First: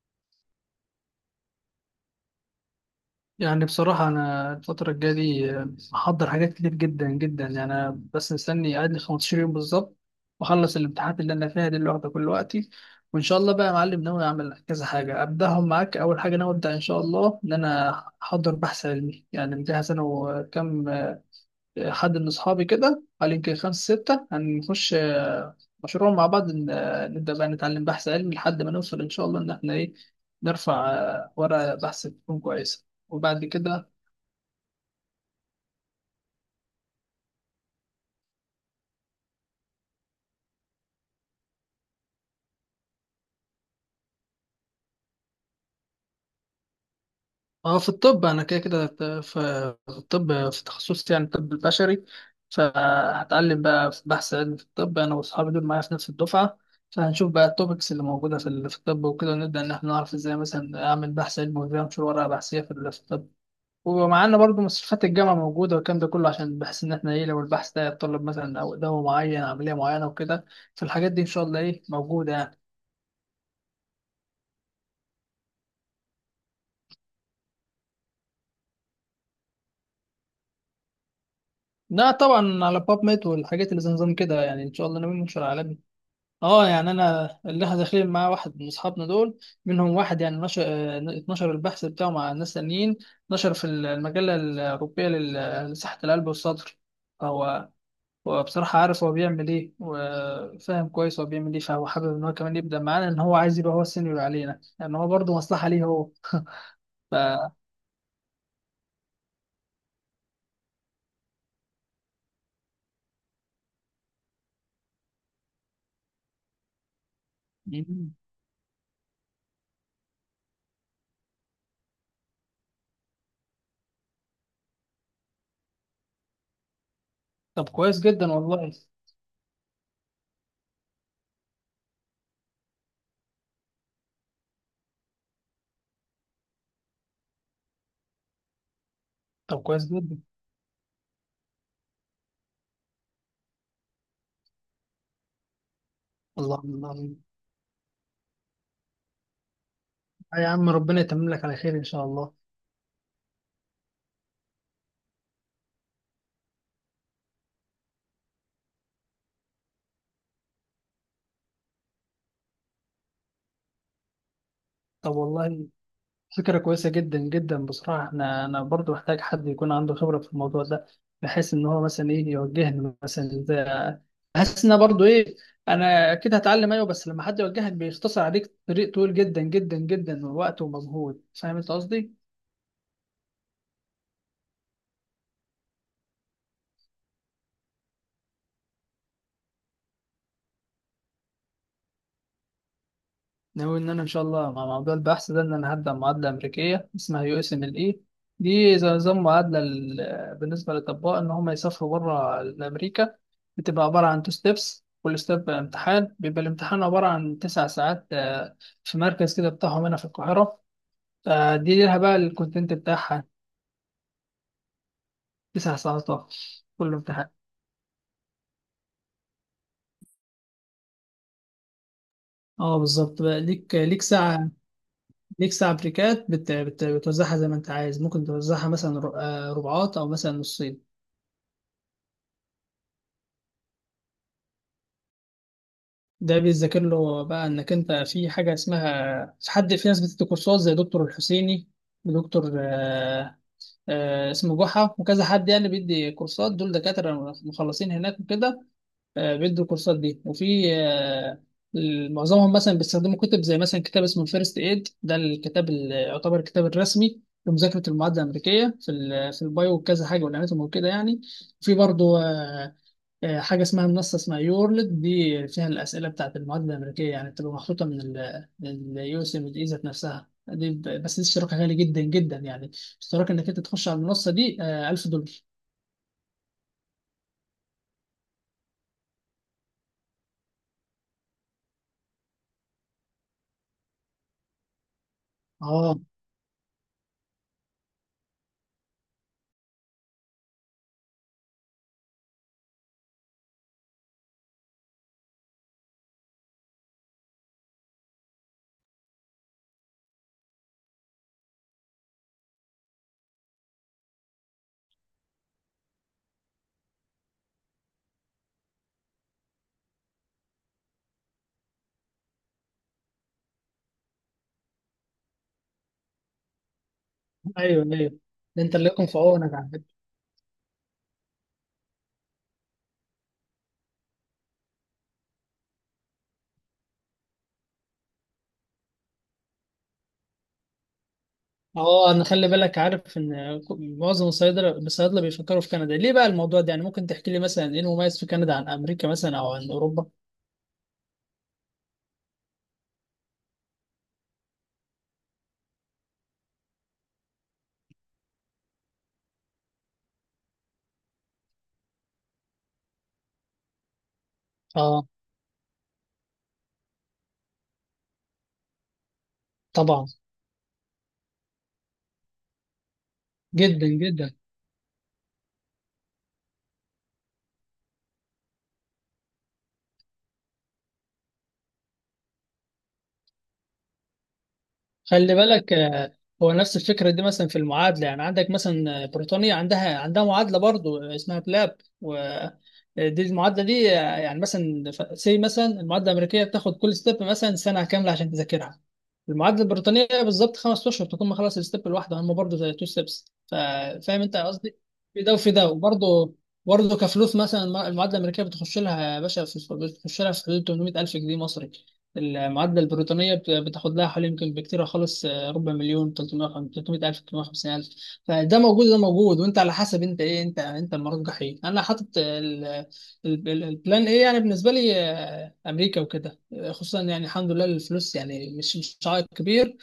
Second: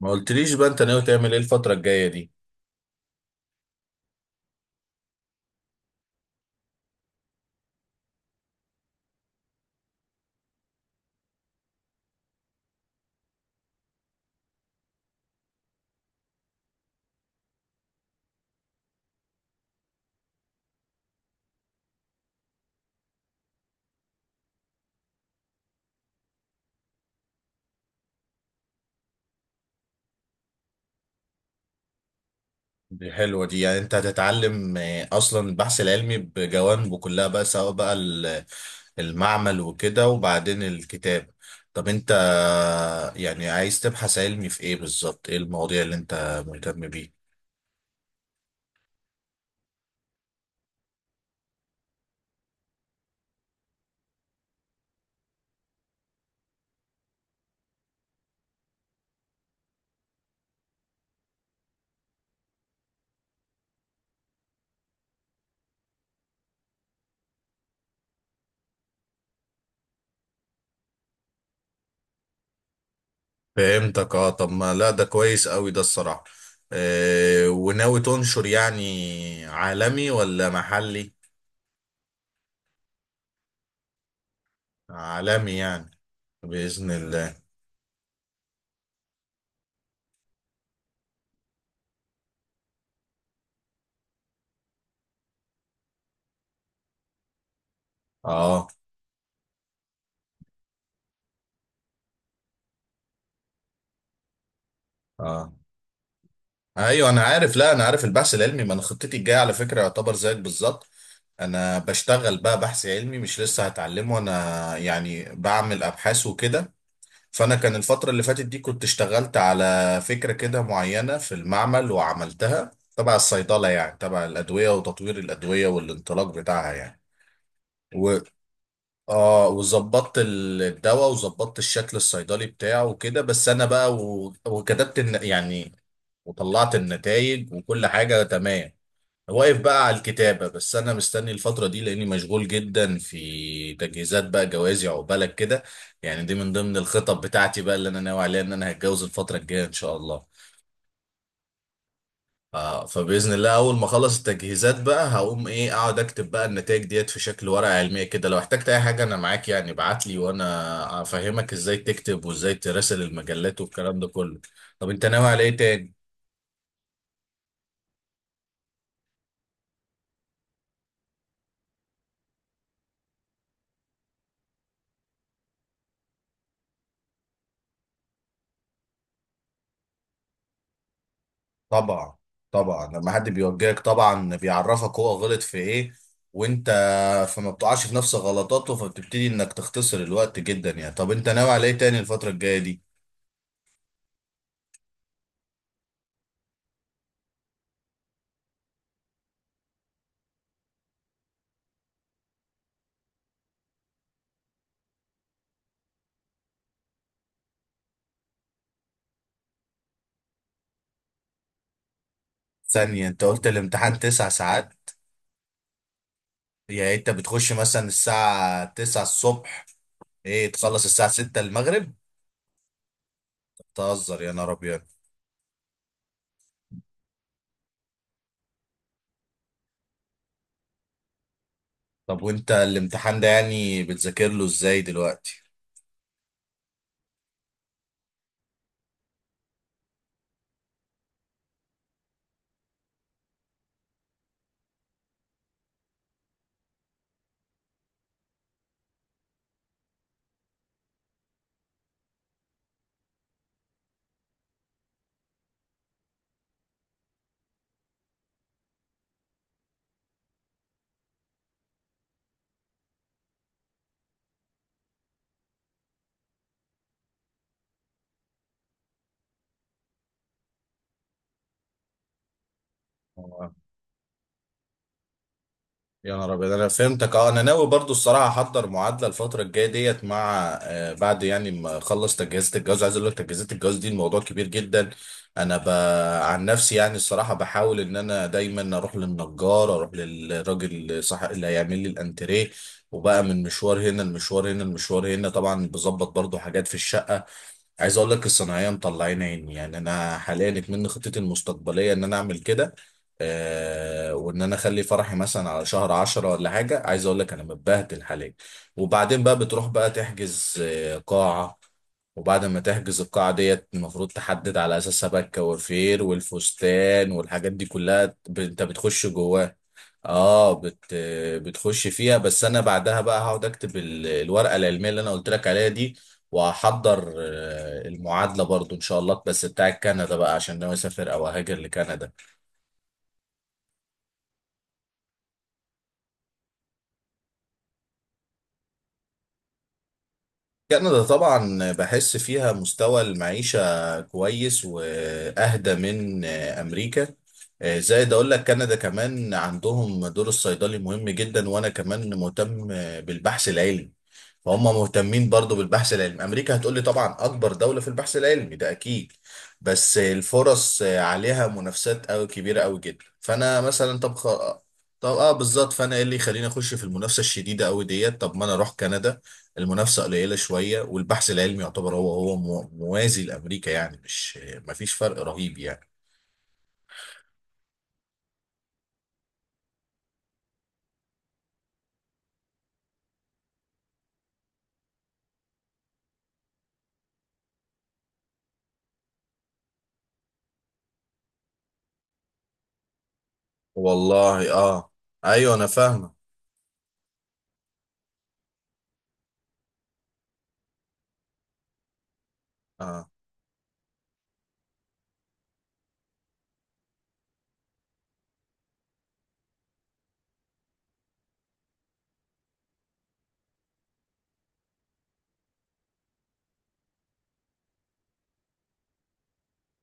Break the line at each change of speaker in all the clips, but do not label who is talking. ما قلتليش بقى انت ناوي تعمل ايه الفترة الجاية دي؟
يعني بصراحة أنا الفترة الجاية دي محضر حاجات كتير جدا جدا. يعني أنا بس مستني قاعد لي 15 يوم بالظبط، وأخلص الامتحانات اللي أنا فيها دي اللي واخدة كل وقتي. وإن شاء الله بقى يا معلم ناوي أعمل كذا حاجة أبدأهم معاك. أول حاجة ناوي أبدأ إن شاء الله إن أنا أحضر بحث علمي، يعني مجهز أنا وكم حد من أصحابي كده، قال يمكن 5 6 هنخش مشروع مع بعض. نبدأ بقى نتعلم بحث علمي لحد ما نوصل إن شاء الله إن إحنا إيه، نرفع ورقة بحث تكون كويسة
دي
وبعد
حلوة دي. يعني
كده.
انت هتتعلم اصلا البحث العلمي بجوانبه كلها بقى، سواء بقى المعمل وكده، وبعدين الكتاب. طب انت يعني عايز تبحث علمي في ايه بالظبط؟ ايه المواضيع اللي انت مهتم بيه؟
اه، في الطب انا كده كده في الطب، في تخصصي يعني الطب البشري. فهتعلم بقى في بحث علمي في الطب، انا واصحابي دول معايا في نفس الدفعه. فهنشوف بقى التوبكس اللي موجوده في الطب وكده، ونبدا ان احنا نعرف ازاي مثلا اعمل بحث علمي وازاي انشر ورقه بحثيه في الطب. ومعانا برضو مستشفيات الجامعه موجوده والكلام ده كله، عشان بحيث ان احنا ايه، لو البحث ده يتطلب مثلا او دواء معين، عمليه معينه وكده، فالحاجات دي ان شاء الله ايه، موجوده يعني.
فهمتك. اه طب ما لا، ده كويس قوي ده الصراحة. اه، وناوي تنشر يعني عالمي ولا محلي؟
لا طبعا، على باب ميت والحاجات اللي زي نظام كده، يعني ان شاء الله ناويين ننشر
عالمي
على.
يعني؟
اه
بإذن
يعني
الله.
انا اللي احنا داخلين مع واحد من اصحابنا دول، منهم واحد يعني نشر، اتنشر البحث بتاعه مع ناس تانيين. نشر في المجله الاوروبيه لصحه القلب والصدر. فهو هو
اه،
بصراحه عارف هو بيعمل ايه، وفاهم كويس هو بيعمل ايه، فهو حابب ان هو كمان يبدا معانا، ان هو عايز يبقى هو السينيور علينا، يعني هو برضه
اه،
مصلحه ليه هو.
ايوه
ف
انا عارف. لا انا عارف البحث العلمي، ما انا خطتي الجايه على فكره يعتبر زيك بالظبط. انا بشتغل بقى بحث علمي، مش لسه هتعلمه انا، يعني بعمل ابحاث وكده. فانا كان الفتره
مم.
اللي فاتت دي كنت اشتغلت على فكره كده معينه في المعمل وعملتها، تبع الصيدله يعني، تبع الادويه وتطوير الادويه والانطلاق بتاعها يعني.
طب كويس جدا والله.
اه، وظبطت الدواء، وظبطت الشكل الصيدلي بتاعه وكده. بس انا بقى يعني وطلعت النتائج وكل حاجة تمام. واقف
طب
بقى
كويس
على
جدا.
الكتابة بس، انا مستني الفترة دي لاني مشغول جدا في تجهيزات بقى جوازي، عقبالك كده. يعني دي من
الله
ضمن
الله.
الخطط بتاعتي بقى اللي انا ناوي عليها، ان انا هتجوز الفترة الجاية ان شاء الله.
آه يا عم، ربنا يتمم لك على خير ان شاء الله.
اه، فباذن الله اول ما اخلص التجهيزات بقى هقوم ايه اقعد اكتب بقى النتائج ديت في شكل ورقه علميه كده. لو احتجت اي حاجه انا معاك يعني، ابعت لي وانا افهمك ازاي تكتب وازاي تراسل المجلات والكلام ده كله. طب انت
طب
ناوي على ايه
والله،
تاني؟
فكرة كويسة جدا جدا بصراحة. احنا انا برضو محتاج حد يكون عنده خبرة في الموضوع ده، بحيث ان هو مثلا ايه، يوجهني مثلا ازاي. بحس ان أنا برضو ايه، انا اكيد هتعلم ايوه، بس لما حد يوجهك بيختصر عليك طريق طويل جدا جدا جدا من وقت ومجهود. فاهم انت قصدي؟
طبعا. طبعا لما حد بيوجهك طبعا بيعرفك هو غلط في ايه، وانت فما بتقعش في نفس غلطاته، فبتبتدي انك تختصر الوقت جدا يعني. طب انت ناوي على ايه تاني الفتره الجايه دي؟
ناوي ان انا ان شاء الله مع موضوع البحث ده، ان انا هبدا معادله امريكيه اسمها USMLE. دي زي نظام معادله بالنسبه للاطباء ان هم يسافروا بره امريكا. بتبقى عباره عن تو ستيبس، كل ستيب امتحان. بيبقى الامتحان عباره عن تسع ساعات، في مركز كده بتاعهم هنا في القاهره. فدي ليها بقى الكونتنت
ثانيه، انت
بتاعها.
قلت الامتحان تسع ساعات؟
9 ساعات طبعاً،
يعني
كل
انت
امتحان.
بتخش مثلا الساعة 9 الصبح، ايه تخلص الساعة 6 المغرب؟
اه بالظبط، بقى ليك ليك
تهزر يا
ساعة.
نهار ابيض!
ليك ساعة بريكات، بتوزعها زي ما انت عايز. ممكن توزعها مثلا ربعات، او مثلا نصين.
طب وانت الامتحان ده يعني بتذاكر له ازاي دلوقتي؟
ده بيذاكر له بقى انك انت، في حاجه اسمها، في حد، في ناس بتدي كورسات زي دكتور الحسيني ودكتور اسمه جحا وكذا حد. يعني بيدي كورسات، دول دكاتره مخلصين هناك وكده. بيدوا الكورسات دي. وفي آه، معظمهم مثلا بيستخدموا كتب، زي مثلا كتاب اسمه الفيرست ايد. ده الكتاب اللي يعتبر الكتاب الرسمي لمذاكره المعادله الامريكيه في البايو وكذا حاجه، والاناتومي وكده يعني. في برضه حاجة اسمها منصة اسمها يورلد، دي فيها الأسئلة بتاعت المواد الأمريكية، يعني بتبقى محطوطة من USMD ذات نفسها. دي بس دي اشتراكها غالي جدا جدا يعني. اشتراك إنك أنت تخش على المنصة دي 1000 دولار.
يا نهار ابيض، انا فهمتك. اه انا ناوي برضو الصراحه احضر معادله الفتره الجايه ديت مع آه بعد يعني ما اخلص تجهيزات الجواز. عايز اقول لك تجهيزات الجواز دي الموضوع كبير جدا. انا ب...
اه.
عن نفسي يعني الصراحه بحاول ان انا دايما اروح للنجار، اروح للراجل صح اللي هيعمل لي الانتريه، وبقى من مشوار هنا المشوار هنا المشوار هنا، طبعا بظبط برضو حاجات في الشقه. عايز اقول لك الصناعيه مطلعين عيني يعني. انا حاليا اتمنى خطتي المستقبليه ان انا اعمل كده، آه، وان انا اخلي فرحي مثلا على شهر عشرة ولا حاجه. عايز اقول لك انا متبهدل حاليا. وبعدين بقى بتروح بقى تحجز قاعه، وبعد ما تحجز القاعه ديت المفروض تحدد على اساسها بقى الكوافير والفستان والحاجات دي
ايوه ايوه،
كلها. انت
ده انت اللي
بتخش
يكون في عونك
جواها.
على فكرة.
اه، بتخش فيها. بس انا بعدها بقى هقعد اكتب الورقه العلميه اللي انا قلت لك عليها دي، وهحضر المعادلة برضو إن شاء الله، بس بتاع كندا بقى عشان ناوي أسافر أو أهاجر
اه
لكندا.
انا خلي بالك، عارف ان معظم الصيادله بيفكروا في كندا. ليه بقى الموضوع ده يعني؟ ممكن تحكي لي مثلا ايه المميز في كندا عن امريكا مثلا، او عن اوروبا؟
كندا طبعا بحس فيها مستوى المعيشة كويس وأهدى من أمريكا. زائد أقول لك كندا كمان عندهم دور الصيدلي مهم جدا، وأنا كمان مهتم بالبحث العلمي، فهم
اه
مهتمين برضو بالبحث العلمي. أمريكا هتقولي طبعا أكبر دولة في البحث العلمي، ده أكيد، بس
طبعا،
الفرص عليها منافسات أوي، كبيرة أوي جدا. فأنا
جدا
مثلا
جدا.
طب اه بالظبط، فانا ايه اللي يخليني اخش في المنافسه الشديده قوي ديت؟ طب ما انا اروح كندا، المنافسة قليلة شوية، والبحث العلمي يعتبر هو هو موازي لأمريكا يعني، مش مفيش فرق
خلي
رهيب
بالك
يعني.
هو نفس الفكرة دي مثلا في المعادلة. يعني عندك مثلا بريطانيا عندها معادلة برضو اسمها بلاب. ودي المعادلة دي يعني مثلا مثلا المعادلة الأمريكية بتاخد كل ستيب مثلا سنة كاملة عشان تذاكرها. المعادلة البريطانية بالظبط 5 أشهر تكون مخلص الستيب الواحدة. هم برضو زي تو ستيبس. فاهم أنت
والله،
قصدي؟
اه
في ده وفي
ايوه انا
ده.
فاهمة.
وبرضه برضه كفلوس، مثلا المعادلة الأمريكية بتخش لها يا باشا بتخش لها في حدود 800000 جنيه مصري. المعادلة
اه،
البريطانية بتاخد لها حوالي، يمكن بكتير خالص ربع مليون، 300 300 ألف، 350 ألف. فده موجود، ده موجود. وأنت على حسب أنت إيه، أنت أنت المرجح إيه؟ أنا حاطط البلان إيه يعني بالنسبة لي أمريكا وكده، خصوصا يعني الحمد لله الفلوس يعني مش عائق كبير.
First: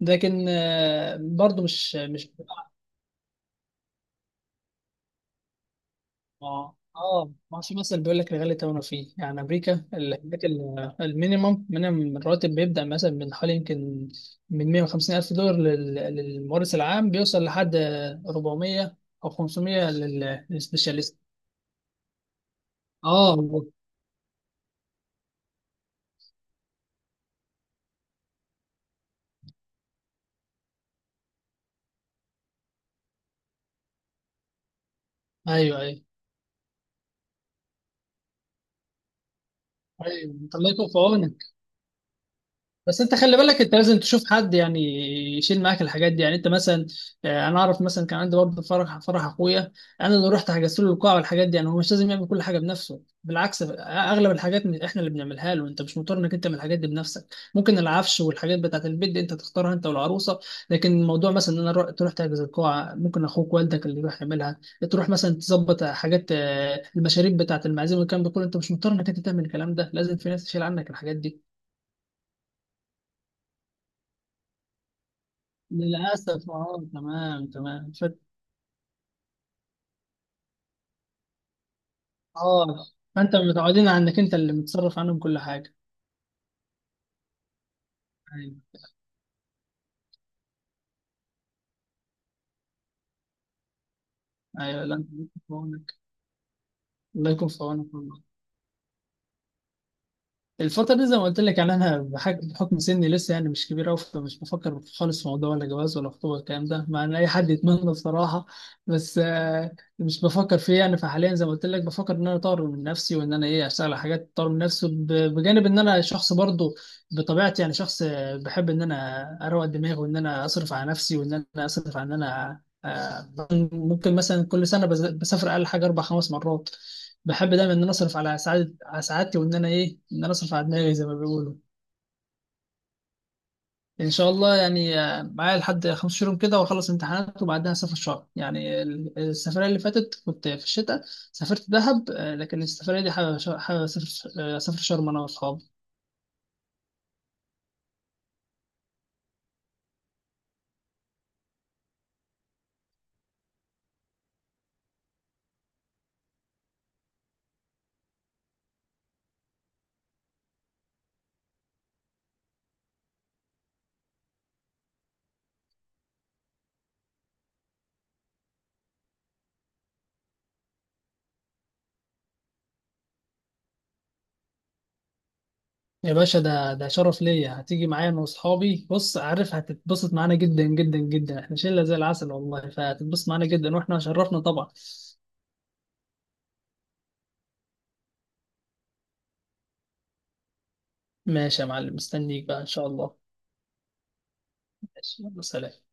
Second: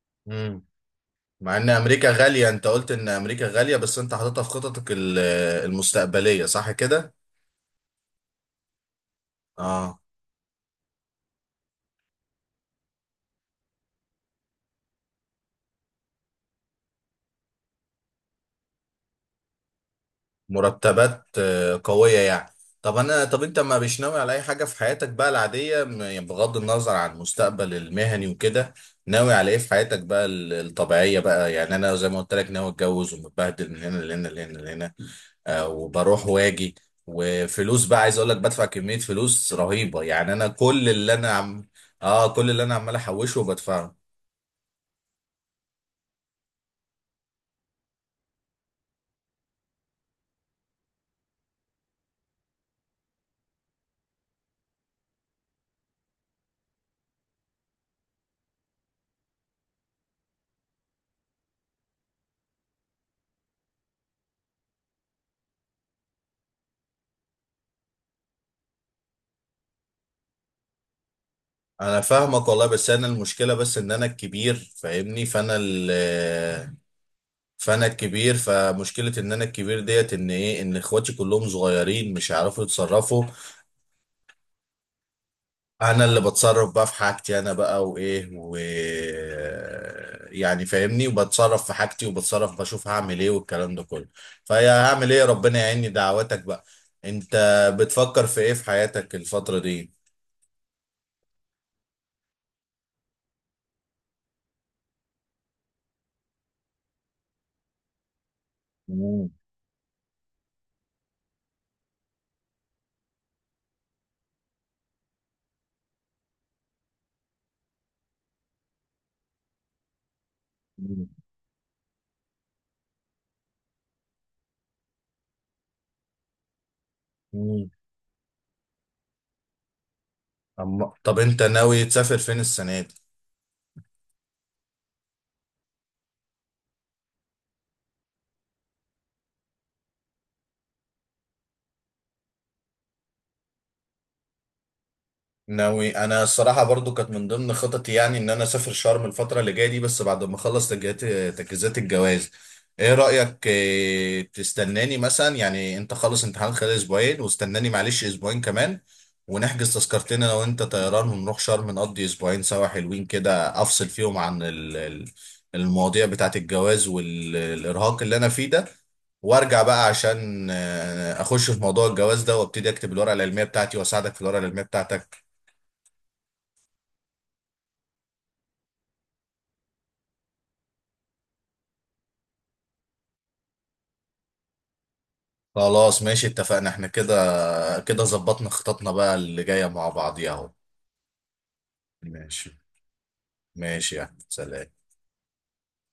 لكن
امم، مع
برضو
ان
مش
امريكا
مش.
غالية، انت قلت ان امريكا غالية بس انت حاططها في خططك المستقبلية، صح
اه
كده؟
اه، ما في مثلا بيقول لك الغالي ثمنه فيه، يعني امريكا
اه،
الحاجات المينيمم من الراتب بيبدا مثلا من حوالي، يمكن من 150 الف دولار للممارس العام، بيوصل لحد 400 او 500 للسبيشاليست.
مرتبات قوية يعني. طب انا،
اه
طب انت ما مش ناوي على اي حاجة في حياتك بقى العادية، يعني بغض النظر عن المستقبل المهني وكده، ناوي على ايه في حياتك بقى الطبيعية بقى؟ يعني انا زي ما قلت لك ناوي اتجوز، ومتبهدل من هنا لهنا لهنا لهنا، آه،
ايوه ايوه.
وبروح واجي، وفلوس بقى، عايز اقول لك بدفع كمية فلوس رهيبة يعني.
ايوه
انا
الله يكون
كل
في
اللي انا
عونك.
عم اه كل اللي انا عمال
بس انت خلي
احوشه
بالك، انت
وبدفعه.
لازم تشوف حد يعني يشيل معاك الحاجات دي. يعني انت مثلا انا اعرف مثلا كان عندي برضه فرح اخويا انا اللي رحت حجزت له القاعه والحاجات دي. يعني هو مش لازم يعمل كل حاجه بنفسه، بالعكس اغلب الحاجات احنا اللي بنعملها له. انت مش مضطر انك انت تعمل الحاجات دي بنفسك. ممكن العفش والحاجات بتاعت البيت دي انت تختارها انت والعروسه. لكن الموضوع مثلا ان انا تروح تحجز القاعه، ممكن اخوك والدك اللي يروح يعملها. تروح مثلا تظبط حاجات المشاريب بتاعت المعازيم والكلام ده كله. انت مش مضطر انك انت تعمل الكلام ده، لازم في ناس تشيل عنك الحاجات دي.
انا فاهمك والله، بس انا المشكله بس ان انا الكبير، فاهمني؟
للأسف اه، تمام
فانا
تمام،
الكبير، فمشكله ان انا الكبير ديت ان ايه، ان اخواتي كلهم صغيرين مش هيعرفوا
اه.
يتصرفوا.
فأنت متعودين على إنك أنت اللي متصرف عنهم كل حاجة.
انا اللي بتصرف بقى في حاجتي انا بقى، وايه و
أيوه
يعني فاهمني، وبتصرف في حاجتي، وبتصرف بشوف هعمل ايه والكلام ده كله.
أيوه.
فيا
لا الله
هعمل ايه،
يكون في
ربنا يعيني،
عونك.
دعواتك بقى. انت
الله يكون في عونك.
بتفكر في ايه في حياتك الفتره دي؟
الفترة دي زي ما قلت لك، يعني أنا بحكم سني لسه يعني مش كبير أوي، فمش بفكر خالص في موضوع ولا جواز ولا خطوبة الكلام ده، مع إن أي حد يتمنى بصراحة. بس
مم.
مش بفكر فيه يعني. فحاليا زي ما قلت لك، بفكر إن أنا أطور من نفسي، وإن أنا إيه، أشتغل على حاجات تطور من نفسي بجانب إن أنا شخص برضه بطبيعتي، يعني شخص بحب إن أنا أروق دماغي، وإن أنا أصرف على
مم.
نفسي، وإن أنا أصرف على إن أنا ممكن مثلا كل سنة بسافر أقل حاجة أربع خمس مرات. بحب
مم.
دايما ان انا اصرف على سعادة، على سعادتي، وان انا ايه، ان انا اصرف على دماغي زي ما
طب انت
بيقولوا.
ناوي تسافر فين السنه دي؟
ان شاء الله يعني معايا لحد 5 شهور كده، واخلص امتحانات وبعدها اسافر شهر. يعني السفرية اللي فاتت كنت في الشتاء، سافرت دهب لكن السفرية دي حابب حابب اسافر اسافر شرم انا واصحابي.
ناوي انا الصراحه برضو، كانت من ضمن خططي يعني ان انا اسافر شرم الفتره اللي جايه دي، بس بعد ما اخلص تجهيزات، تجهيزات الجواز. ايه رايك إيه تستناني مثلا يعني، انت خلص امتحان خلال اسبوعين واستناني معلش اسبوعين كمان، ونحجز تذكرتين انا وانت طيران ونروح شرم نقضي اسبوعين سوا حلوين كده، افصل فيهم عن المواضيع بتاعت الجواز والارهاق اللي انا فيه ده، وارجع بقى عشان اخش في موضوع الجواز ده، وابتدي اكتب الورقه العلميه بتاعتي، واساعدك في الورقه العلميه بتاعتك.
يا باشا، ده ده شرف ليا. هتيجي معايا انا واصحابي، بص عارف هتتبسط معانا جدا جدا جدا. احنا شلة زي العسل والله، فهتتبسط معانا جدا واحنا شرفنا طبعا.
خلاص ماشي، اتفقنا احنا كده. كده ظبطنا خططنا بقى اللي جاية مع بعضيها اهو.
ماشي يا معلم، مستنيك
ماشي،
بقى ان شاء الله.
ماشي يا احمد، سلام.
ماشي، يلا سلام.